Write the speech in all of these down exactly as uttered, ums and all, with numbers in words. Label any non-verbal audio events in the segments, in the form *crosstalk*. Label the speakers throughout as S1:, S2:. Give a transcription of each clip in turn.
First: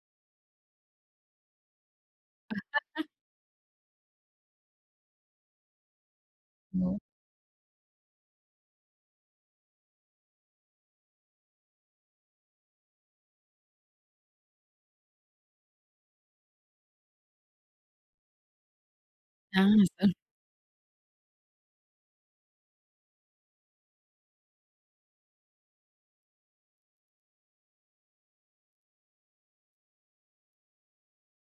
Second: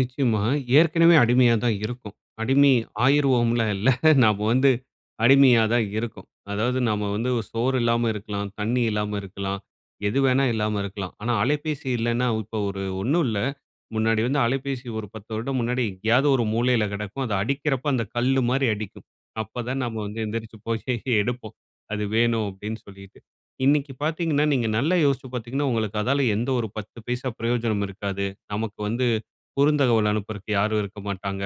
S1: நிச்சயமா. ஏற்கனவே அடிமையா தான் இருக்கோம். அடிமை
S2: *laughs*
S1: ஆயிருவோம்லாம் இல்ல. *chuckles* நம்ம வந்து அடிமையா தான் இருக்கோம். அதாவது
S2: ம்.
S1: நம்ம வந்து சோறு இல்லாம இருக்கலாம். தண்ணி இல்லாம இருக்கலாம். எது வேணா இல்லாம இருக்கலாம். ஆனா, அலைபேசி இல்லன்னா, இப்ப ஒரு ஒன்னும் இல்ல, முன்னாடி வந்து அலைபேசி ஒரு பத்து வருடம் முன்னாடி எங்கேயாவது ஒரு மூலையில கெடக்கும். அது அடிக்கிறப்போ அந்த கல்லு மாரி அடிக்கும்.
S2: ஆ,
S1: அப்ப தான் நம்ம
S2: சொல்.
S1: வந்து எந்தரிச்சு போய் எடுப்போம். அது வேணும் அப்டின்னு சொல்லிட்டு. இன்னிக்கு பார்த்தீங்கன்னா, நீங்க நல்லா யோசிச்சு பார்த்தீங்கன்னா, உங்களுக்கு அதனால எந்த ஒரு பத்து பைசா பிரயோஜனமும் இருக்காது. நமக்கு வந்து குறுந்தகவல் அனுப்புறக்கு யாரும் இருக்க மாட்டாங்க.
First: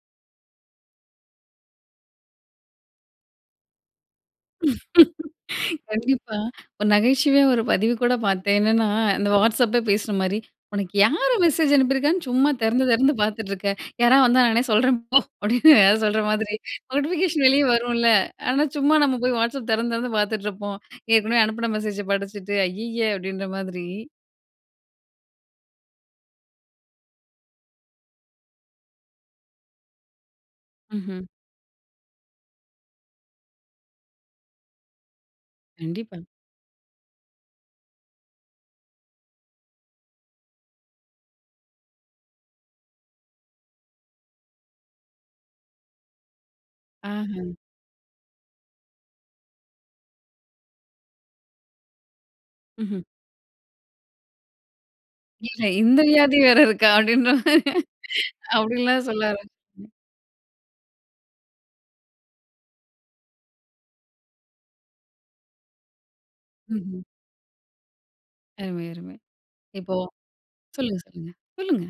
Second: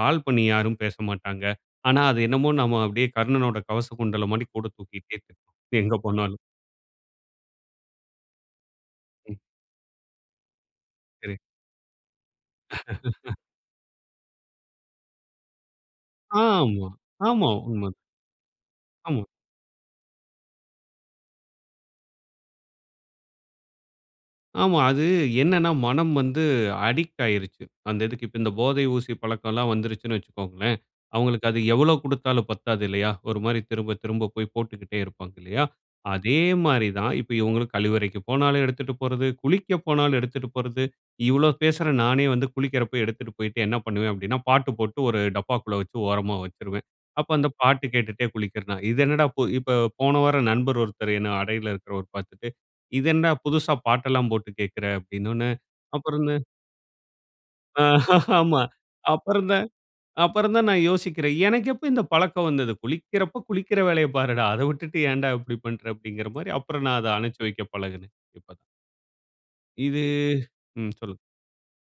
S1: கால் பண்ணி யாரும் பேசமாட்டாங்க. ஆனா, அது என்னமோ நாம அப்டியே கர்ணனுடைய கவச குண்டல மாடி கூட தூக்கிக்கிட்டே
S2: *laughs*
S1: இருப்போம். எங்க
S2: கண்டிப்பா.
S1: போனாலும்.
S2: ஒரு நகைச்சுவையா ஒரு பதிவு கூட பார்த்தேன். என்னன்னா? இந்த
S1: ம்.
S2: வாட்ஸ்அப்பே பேசுற மாரி "உனக்கு
S1: சரி.
S2: யார் மெசேஜ் அனுப்பியிருக்கான்னு சும்மா திறந்து திறந்து
S1: *laughs*
S2: பார்த்துட்டு இருக்க. யாராவது வந்தா நானே சொல்றேன் போ," *laughs* அப்படின்னு ஏதாது சொல்ற மாரி.
S1: ஆமா.
S2: நோட்டிஃபிகேஷன்
S1: ஆமா.
S2: வெளியே
S1: உண்மதான்.
S2: வரும்ல. ஆனா, சும்மா நம்ம
S1: ஆமா.
S2: போய் வாட்ஸ்அப் திறந்து திறந்து பார்த்துட்ருப்போம். ஏற்கனவே அனுப்புன மெசேஜ படிச்சிட்டு. ஐயய்ய அப்படின்ற மாதிரி.
S1: ஆமா. அது என்னனா? மனம் வந்து அடிக்ட் ஆயிடுச்சு, அந்த இதுக்கு. இப்போ இந்த போதை ஊசி பழக்கம் எல்லாம் வந்துருச்சுன்னு வச்சுக்கோங்களேன்,
S2: ம்ஹ்ம்.
S1: அவங்களுக்கு அது எவ்ளோ கொடுத்தாலும் பத்தாது இல்லையா? ஒரு மாரி திரும்ப திரும்ப போய் போட்டுக்கிட்டே இருப்பாங்க இல்லையா?
S2: கண்டிப்பா.
S1: அதே மாரி தான். இப்ப இவங்களும் கழிவறைக்கு போனாலும் எடுத்துட்டு போறது, குளிக்க போனாலும் எடுத்துட்டு போறது. இவ்ளோ பேசுறேன் நானே வந்து குளிக்கிறப்ப எடுத்துட்டு போய்ட்டு என்ன பண்ணுவேன் அப்படின்னா, பாட்டு போட்டு ஒரு டப்பாக்குள்ள வச்சு ஓரமா வச்சிருவேன். அப்போ அந்த
S2: ஆஹ.
S1: பாட்டு கேட்டுட்டே குளிக்கிறேன். இது என்னடா இப்போ போன வாரம் நண்பர் ஒருத்தர் என்ன அடையில இருக்கிறவர் பார்த்துட்டு,
S2: ம்ஹ்ம்.
S1: "இது என்னடா புதுசா பாட்டெல்லாம் போட்டு கேட்கிற" அப்படின்னோன்ன
S2: இல்ல. இந்த
S1: அப்புறம் இந்த
S2: வியாதி வேற இருக்கா அப்படின்ற மாரி.
S1: ஆ. *laughs* ஆமா.
S2: அப்டி எல்லாம் சொல்ல
S1: அப்புறம் தான்
S2: ஆரம்பிச்சேன்.
S1: அப்புறம் தான் நான் யோசிக்கிறேன். எனக்கு எப்போ இந்த பழக்கம் வந்தது. "குளிக்கிறப்போ குளிக்கிற வேலையைப் பாருடா. அத விட்டுட்டு ஏன்டா இப்டி பண்ற?" அப்படின்கிற மாரி. அப்புறம் நான்
S2: ம்ஹ்ம்.
S1: அத அனச்சு வைக்க பழகுனேன். இப்ப
S2: அருமை அருமை. இப்போ
S1: இது ம்.
S2: சொல்லுங்க
S1: சொல்லு.
S2: சொல்லுங்க. சொல்லுங்க.